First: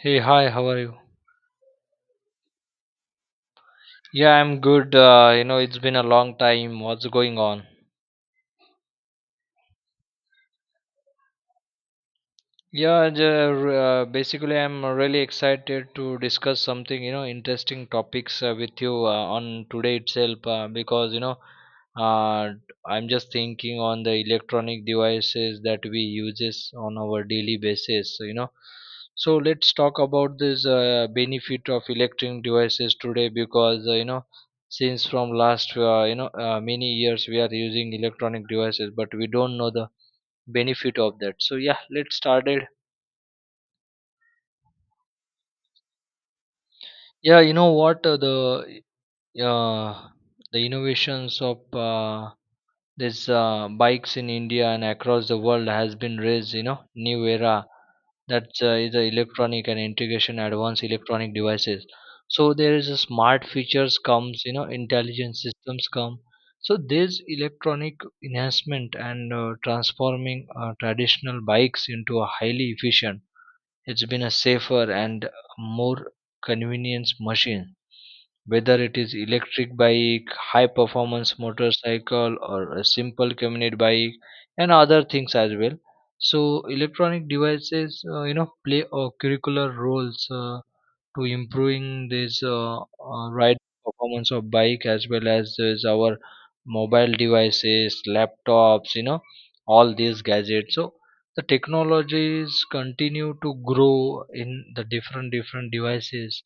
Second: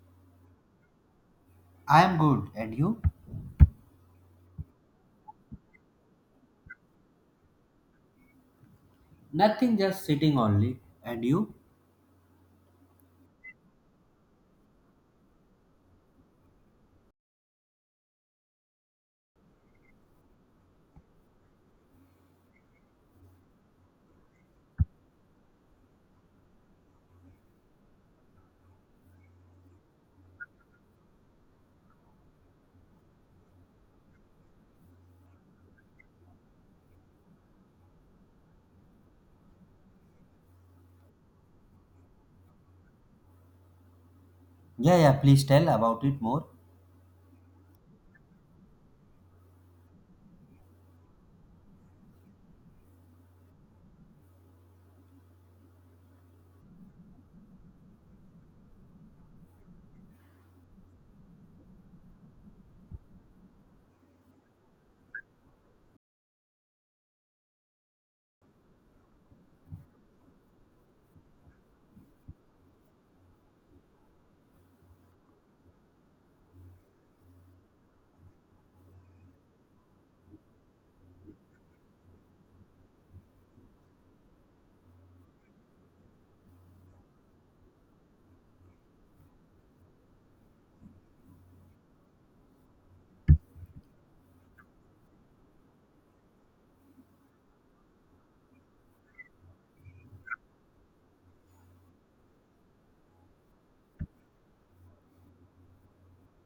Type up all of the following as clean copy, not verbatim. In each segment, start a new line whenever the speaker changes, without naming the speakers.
Hey, hi, how are you?
I am good. And you?
Yeah, I'm good. You know, it's been a long time. What's going on?
Nothing, just sitting only. And you?
Yeah, and, uh, Basically, I'm really excited to discuss something, you know, interesting topics with you on today itself because, you know, uh, I'm just thinking on the electronic devices that we uses on our daily basis, you know. So let's talk about this benefit of electronic devices today because, you know, since from last, you know, many years we are using electronic devices, but we don't know the benefit of that. So yeah, let's start it.
Yeah, yeah, please tell about it more.
Yeah, you know what uh, the innovations of these bikes in India and across the world has been raised. You know, new era that is the electronic and integration advanced electronic devices. So there is a smart features comes. You know, intelligent systems come. So this electronic enhancement and transforming traditional bikes into a highly efficient. It's been a safer and more convenience machine, whether it is electric bike, high performance motorcycle, or a simple commute bike and other things as well. So electronic devices you know play a curricular roles to improving this ride performance of bike as well as is our mobile devices, laptops, you know, all these gadgets. So the technologies continue to grow in the different devices.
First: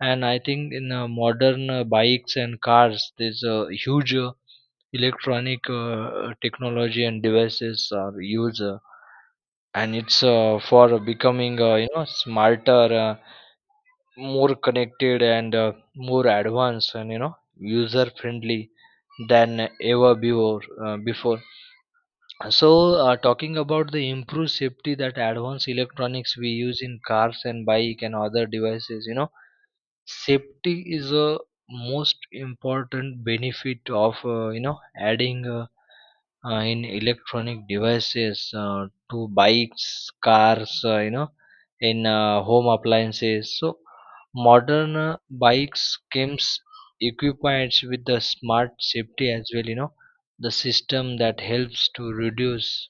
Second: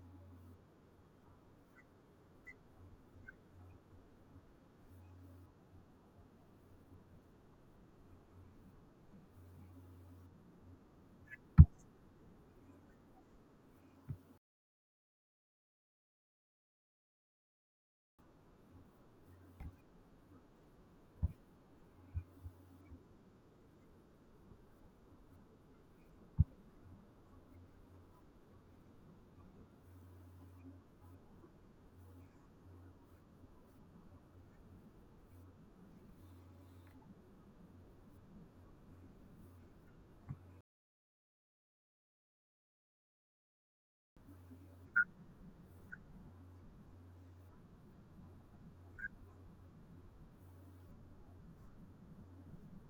And I think in modern bikes and cars there's a huge electronic technology and devices are used, and it's for becoming you know smarter, more connected and more advanced and you know user friendly than ever before. So talking about the improved safety that advanced electronics we use in cars and bike and other devices, you know, safety is a most important benefit of you know adding in electronic devices to bikes, cars, you know, in home appliances. So modern bikes comes equipped with the smart safety as well. You know, the system that helps to reduce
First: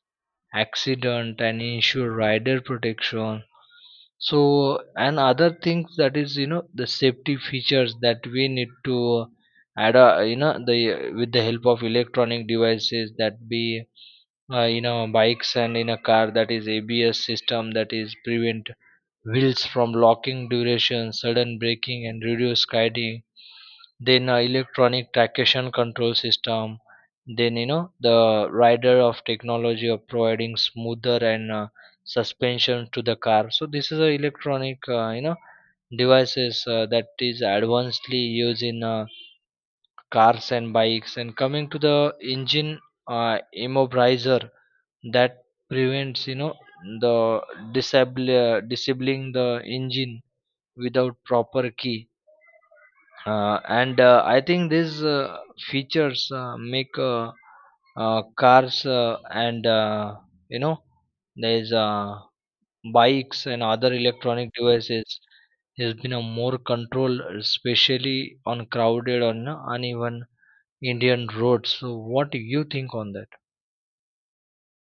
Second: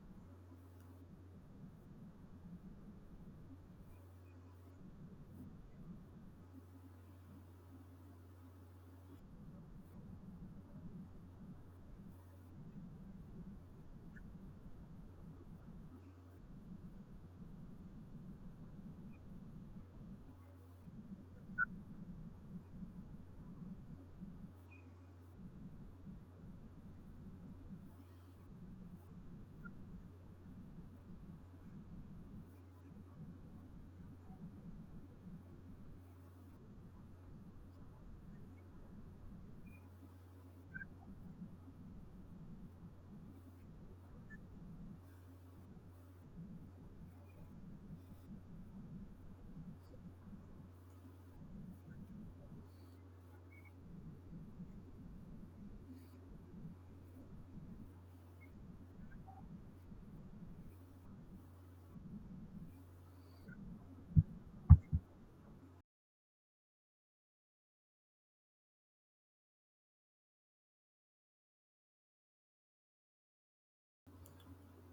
accident and ensure rider protection. So and other things that is you know the safety features that we need to add, you know, the with the help of electronic devices that be in a bikes and in a car, that is ABS system that is prevent wheels from locking duration sudden braking and reduce guiding. Then electronic traction control system, then you know the rider of technology of providing smoother and suspension to the car. So this is a electronic you know devices that is advancedly used in cars and bikes. And coming to the engine immobilizer that prevents you know the disable disabling the engine without proper key. And I think these features make cars and you know there's bikes and other electronic devices has been a more control, especially on crowded or you know, uneven Indian roads. So what do you think on that?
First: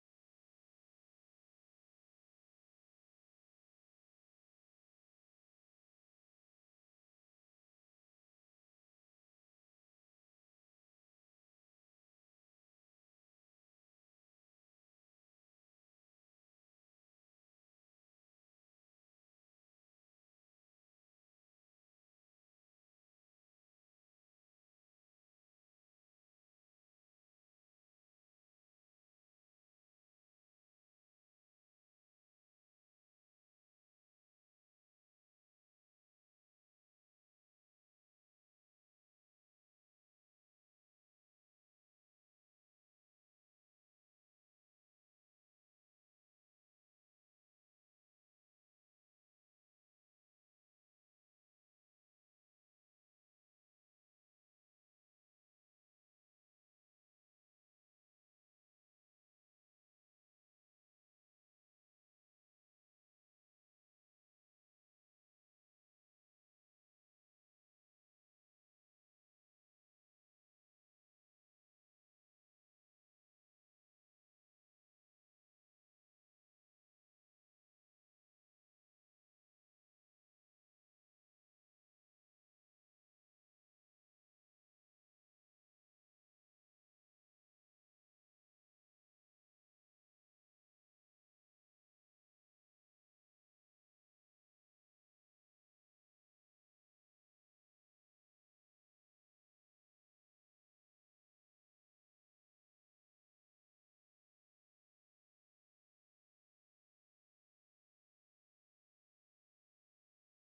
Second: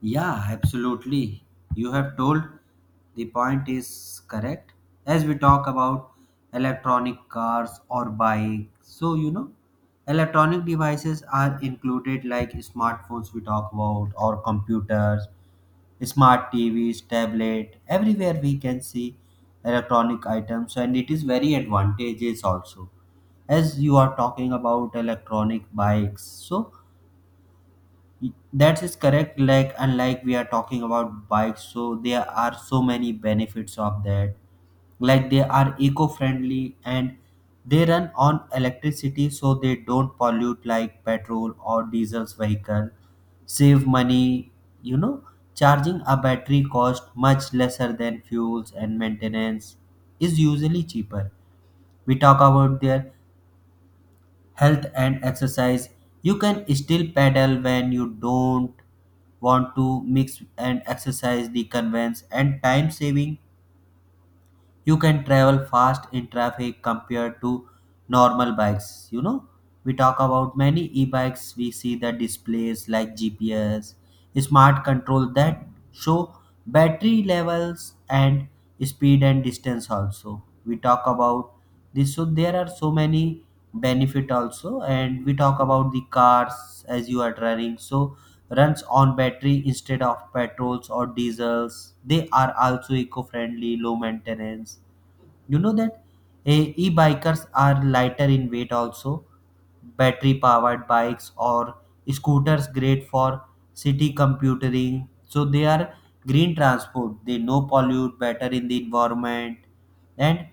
Yeah, absolutely. You have told the point is correct. As we talk about electronic cars or bike, so you know, electronic devices are included like smartphones we talk about or computers, smart TVs, tablet. Everywhere we can see electronic items, and it is very advantageous also as you are talking about electronic bikes so that is correct. Like, unlike we are talking about bikes, so there are so many benefits of that. Like, they are eco friendly and they run on electricity, so they don't pollute like petrol or diesel's vehicle. Save money, you know, charging a battery cost much lesser than fuels and maintenance is usually cheaper. We talk about their health and exercise, you can still pedal when you don't want to mix and exercise. The convenience and time saving, you can travel fast in traffic compared to normal bikes. You know, we talk about many e-bikes, we see the displays like GPS smart control that show battery levels and speed and distance also. We talk about this, so there are so many benefit also. And we talk about the cars, as you are driving, so runs on battery instead of petrols or diesels, they are also eco-friendly, low maintenance. You know that e-bikers are lighter in weight also. Battery powered bikes or scooters great for city computing, so they are green transport, they no pollute, better in the environment. And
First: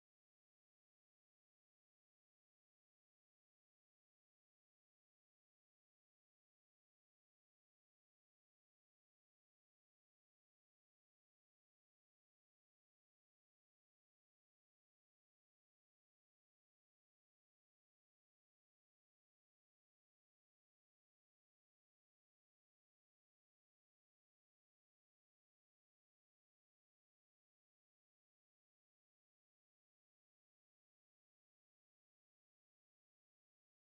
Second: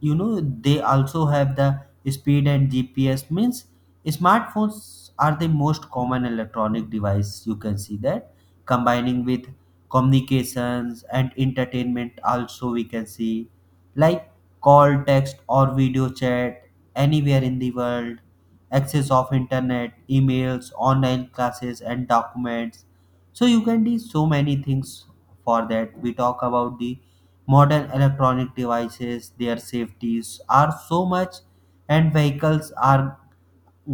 you know they also have the speed and GPS. Means, smartphones are the most common electronic device. You can see that combining with communications and entertainment also we can see, like call, text or video chat anywhere in the world, access of internet, emails, online classes and documents. So you can do so many things for that. We talk about the modern electronic devices, their safeties are so much, and vehicles are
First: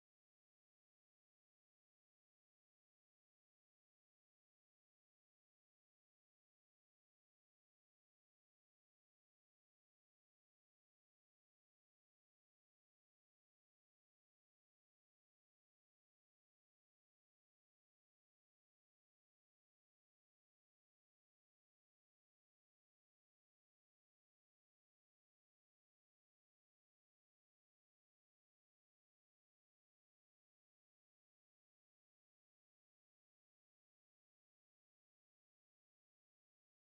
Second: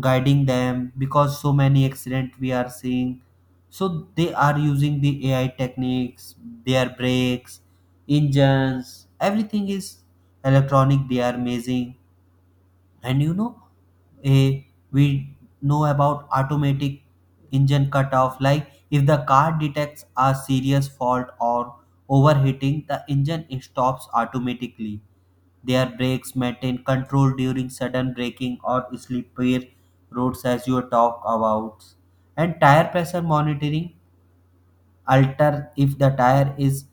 guiding them because so many accident we are seeing. So they are using the AI techniques, their brakes, engines, everything is electronic. They are amazing. And you know, eh, we know about automatic engine cutoff, like if the car detects a serious fault or overheating, the engine stops automatically. Their brakes maintain control during sudden braking or slippery roads, as you talk about. And tire pressure monitoring alter if the tire is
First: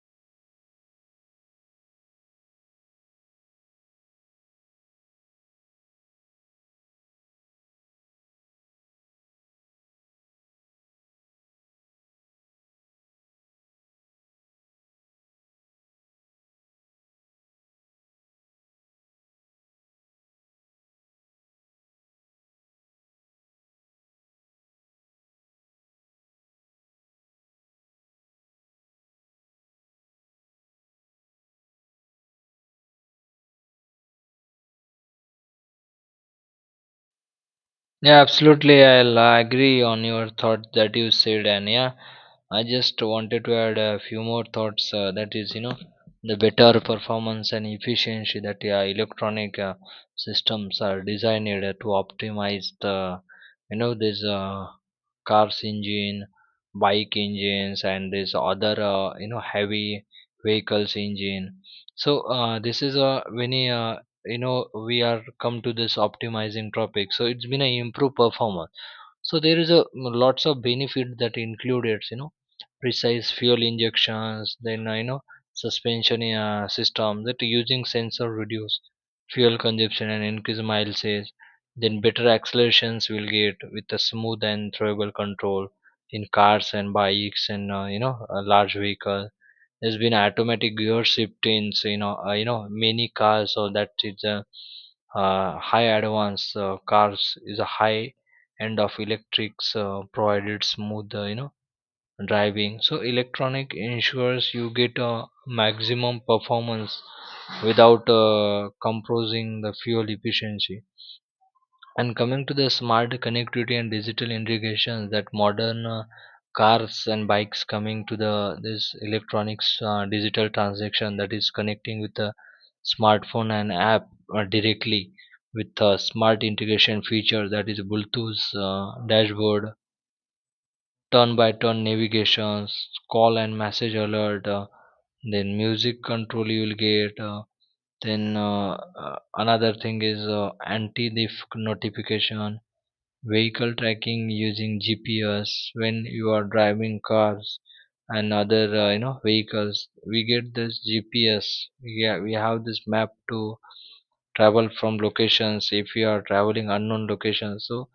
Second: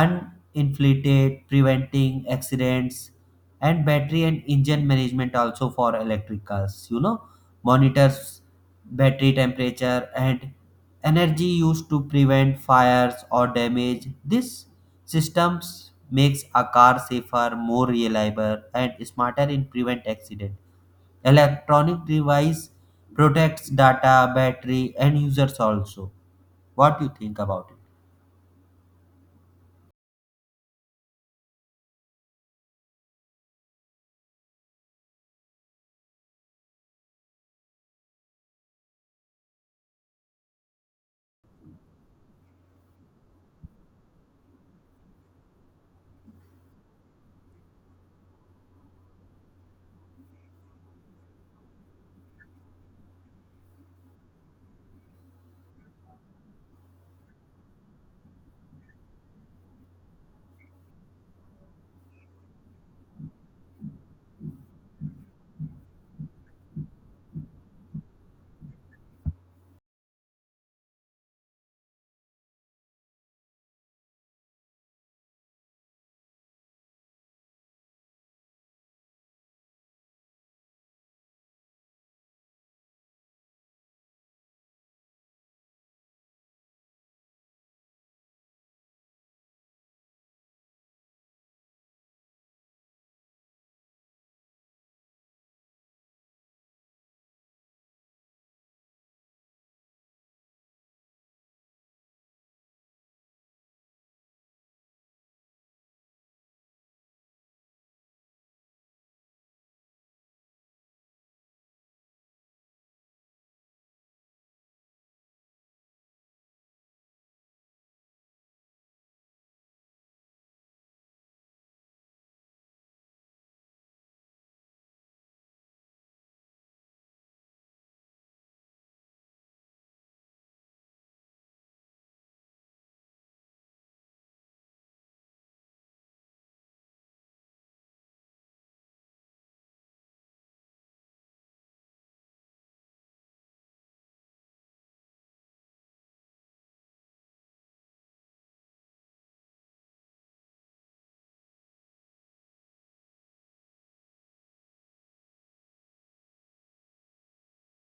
uninflated, preventing accidents. And battery and engine management also for electric cars, you know, monitors battery temperature and energy used to prevent fires or damage. This systems makes a car safer, more reliable and smarter in prevent accident. Electronic device protects data, battery and users also. What do you think about it?
Yeah, absolutely. I'll agree on your thought that you said, and yeah, I just wanted to add a few more thoughts. That is, you know, the better performance and efficiency that yeah, electronic systems are designed to optimize the, you know, this car's engine, bike engines, and this other, you know, heavy vehicles engine. So this is a when you know we are come to this optimizing topic. So it's been a improved performance. So there is a lots of benefit that included, you know, precise fuel injections, then you know suspension system that using sensor reduce fuel consumption and increase mile sales. Then better accelerations will get with a smooth and throwable control in cars and bikes and you know a large vehicle. There's been automatic gear shift in so, you know many cars, so that it's a high advance cars is a high end of electrics provided smooth you know driving. So electronic ensures you get a maximum performance without compromising the fuel efficiency. And coming to the smart connectivity and digital integration that modern cars and bikes coming to the this electronics digital transaction that is connecting with the smartphone and app directly with a smart integration feature, that is Bluetooth dashboard, turn by turn navigations, call and message alert, then music control you will get. then another thing is anti-theft notification, vehicle tracking using GPS. When you are driving cars and other you know vehicles we get this GPS, we have this map to travel from locations. If you are traveling unknown locations, so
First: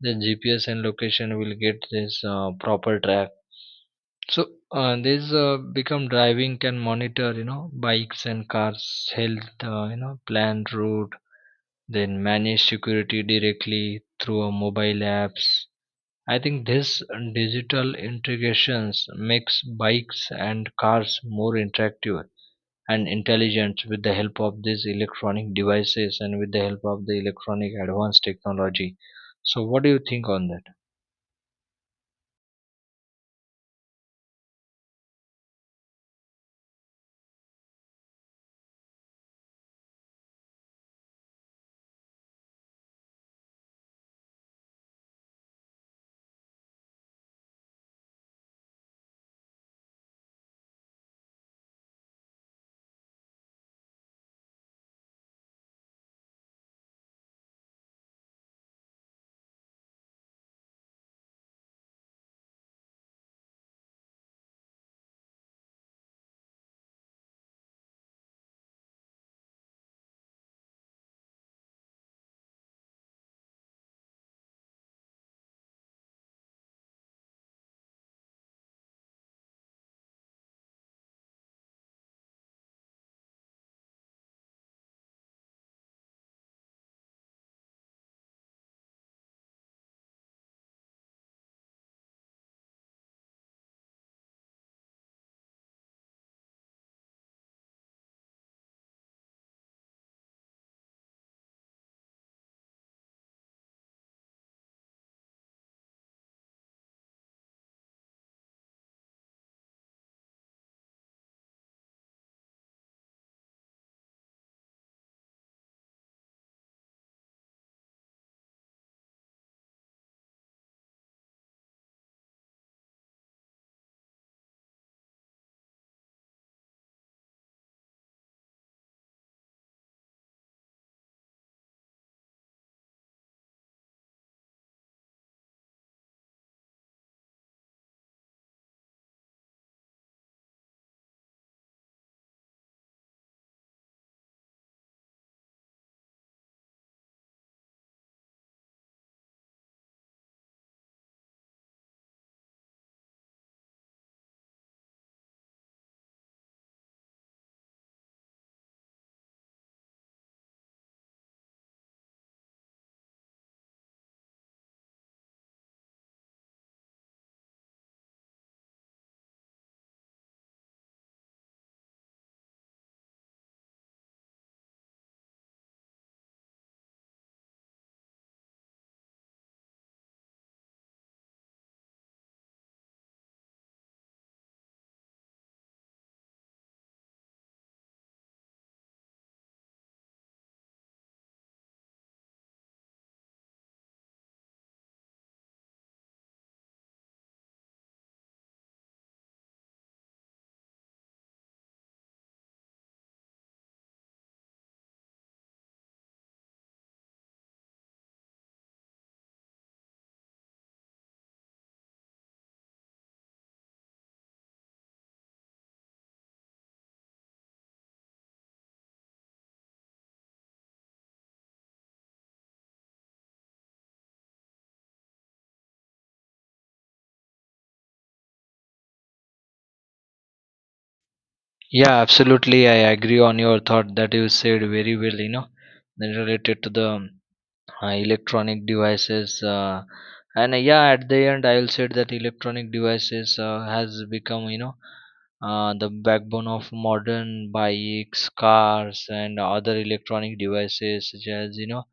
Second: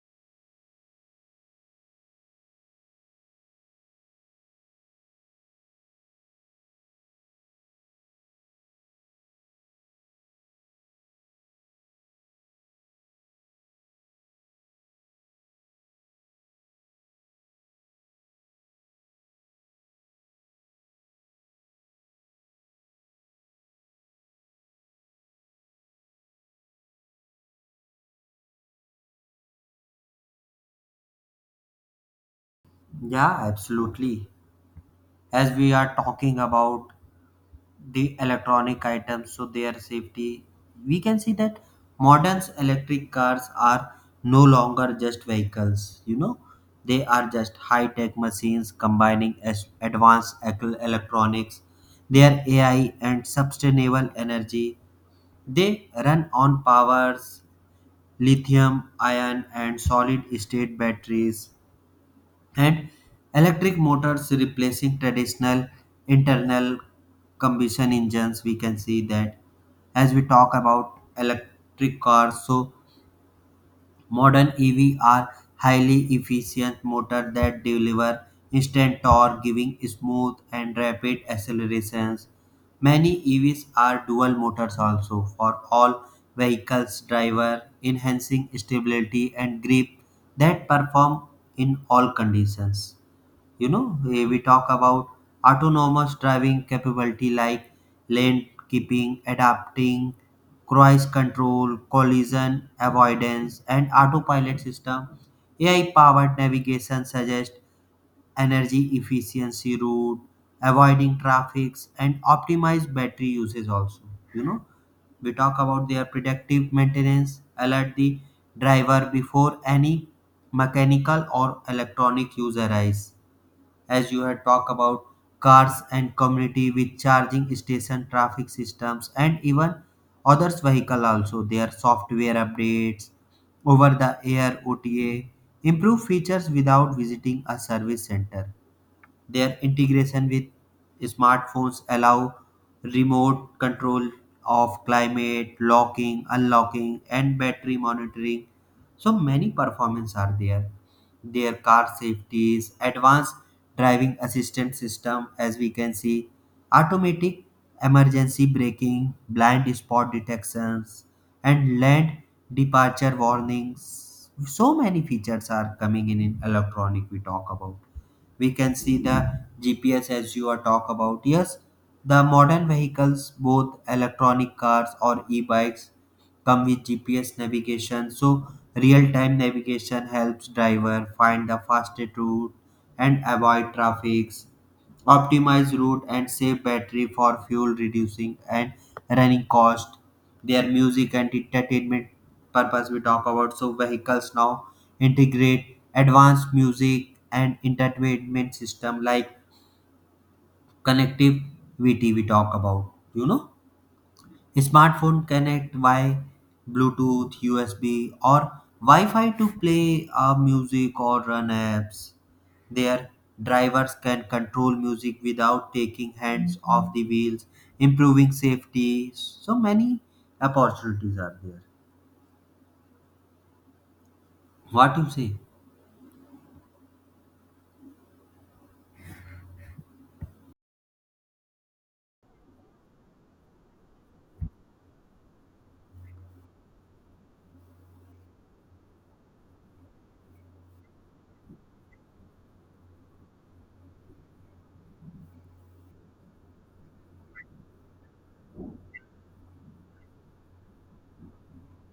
the GPS and location will get this proper track. So this become driving can monitor you know bikes and cars health, you know planned route, then manage security directly through a mobile apps. I think this digital integrations makes bikes and cars more interactive and intelligent with the help of these electronic devices and with the help of the electronic advanced technology. So what do you think on that?
Yeah, absolutely. As we are talking about the electronic items, so their safety, we can see that modern electric cars are no longer just vehicles, you know, they are just high tech machines combining as advanced electronics, their AI, and sustainable energy. They run on powers, lithium, ion, and solid state batteries and electric motors replacing traditional internal combustion engines. We can see that as we talk about electric cars, so modern EV are highly efficient motor that deliver instant torque, giving smooth and rapid accelerations. Many EVs are dual motors also for all vehicles driver, enhancing stability and grip that perform in all conditions. You know, we talk about autonomous driving capability, like lane keeping, adapting cruise control, collision avoidance and autopilot system. AI powered navigation suggests energy efficiency route, avoiding traffics and optimize battery usage also. You know, we talk about their predictive maintenance, alert the driver before any mechanical or electronic use arise. As you had talked about, cars and community with charging station, traffic systems and even others vehicle also. Their software updates over the air, OTA, improve features without visiting a service center. Their integration with smartphones allow remote control of climate, locking, unlocking, and battery monitoring. So many performance are there. Their car safeties, advanced driving assistance system, as we can see, automatic emergency braking, blind spot detections, and land departure warnings. So many features are coming in electronic. We talk about, we can see the GPS, as you are talk about, yes, the modern vehicles, both electronic cars or e-bikes, come with GPS navigation. So real-time navigation helps driver find the fastest route and avoid traffics, optimize route and save battery for fuel reducing and running cost. Their music and entertainment purpose we talk about, so vehicles now integrate advanced music and entertainment system, like connectivity. We talk about, you know, smartphone connect via Bluetooth, USB, or Wi-Fi to play music or run apps. Their drivers can control music without taking hands off the wheels, improving safety. So many opportunities are there. What do you say?
Yeah, absolutely. I agree on your thought that you said very well, you know, related to the electronic devices and yeah at the end I'll say that electronic devices has become you know the backbone of modern bikes, cars and other electronic devices such as you know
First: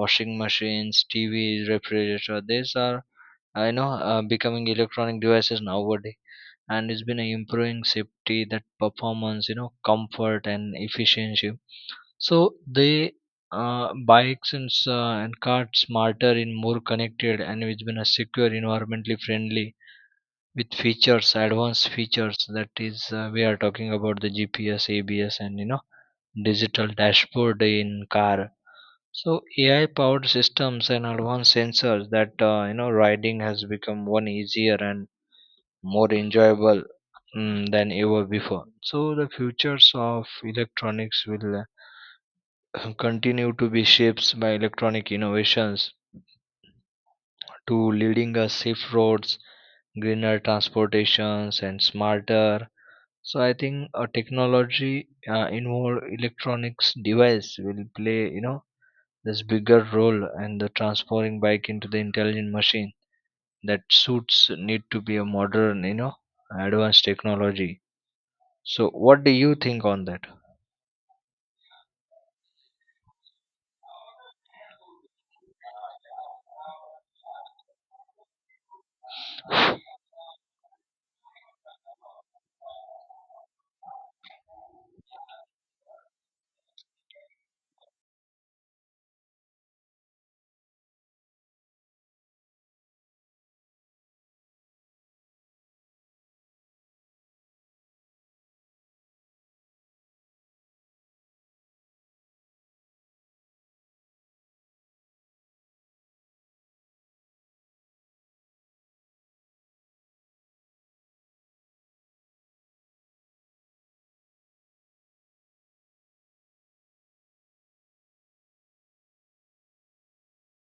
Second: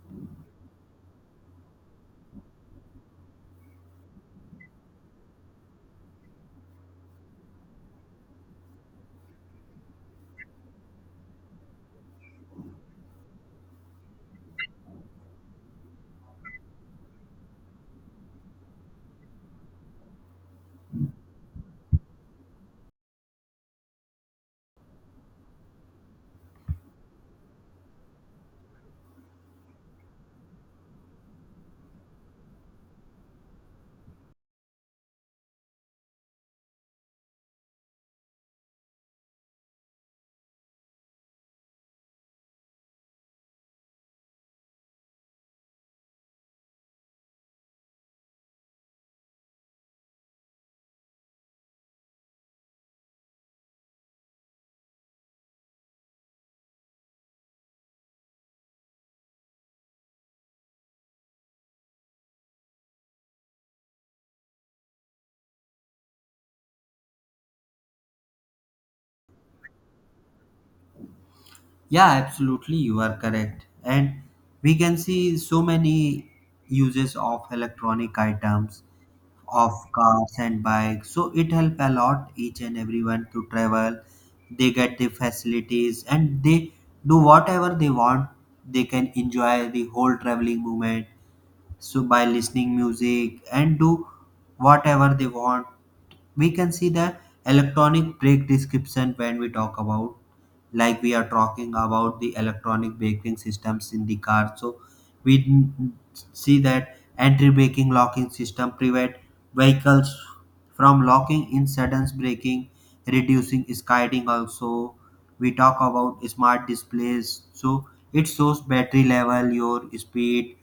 washing machines, TVs, refrigerator. These are I know becoming electronic devices nowadays, and it's been improving safety, that performance, you know, comfort and efficiency. So they bikes and, and cars smarter and more connected and which been a secure, environmentally friendly with features, advanced features. That is, we are talking about the GPS, ABS, and you know digital dashboard in car. So AI powered systems and advanced sensors that you know riding has become one easier and more enjoyable than ever before. So the futures of electronics will continue to be shaped by electronic innovations to leading us safe roads, greener transportations, and smarter. So I think a technology involved electronics device will play, you know, this bigger role and the transforming bike into the intelligent machine that suits need to be a modern, you know, advanced technology. So what do you think on that?
Yeah, absolutely, you are correct. And we can see so many uses of electronic items of cars and bikes. So it help a lot each and everyone to travel. They get the facilities and they do whatever they want. They can enjoy the whole traveling moment, so by listening music and do whatever they want. We can see the electronic brake description, when we talk about, like we are talking about the electronic braking systems in the car. So we see that entry braking locking system prevent vehicles from locking in sudden braking, reducing skidding also. We talk about smart displays, so it shows battery level, your speed,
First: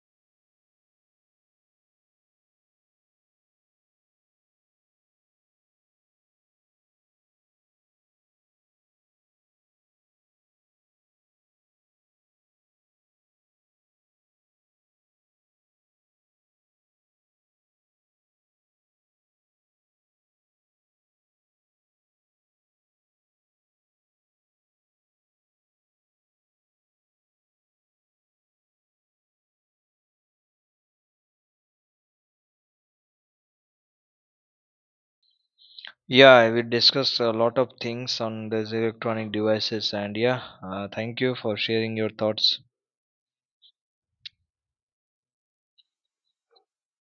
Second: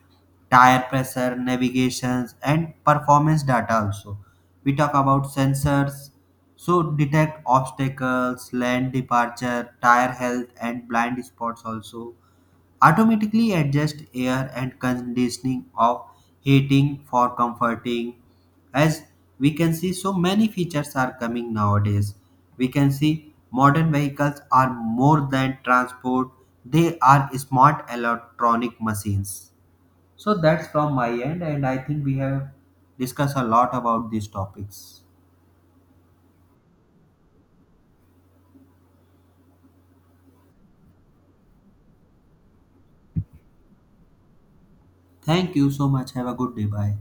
tire pressure, navigations, and performance data also. We talk about sensors, so detect obstacles, land departure, tire health, and blind spots also. Automatically adjust air and conditioning of heating for comforting. As we can see, so many features are coming nowadays. We can see modern vehicles are more than transport; they are smart electronic machines. So that's from my end, and I think we have discussed a lot about these topics.
Yeah, we discussed a lot of things on these electronic devices, and yeah, thank you for sharing your thoughts.
Thank you so much. Have a good day. Bye.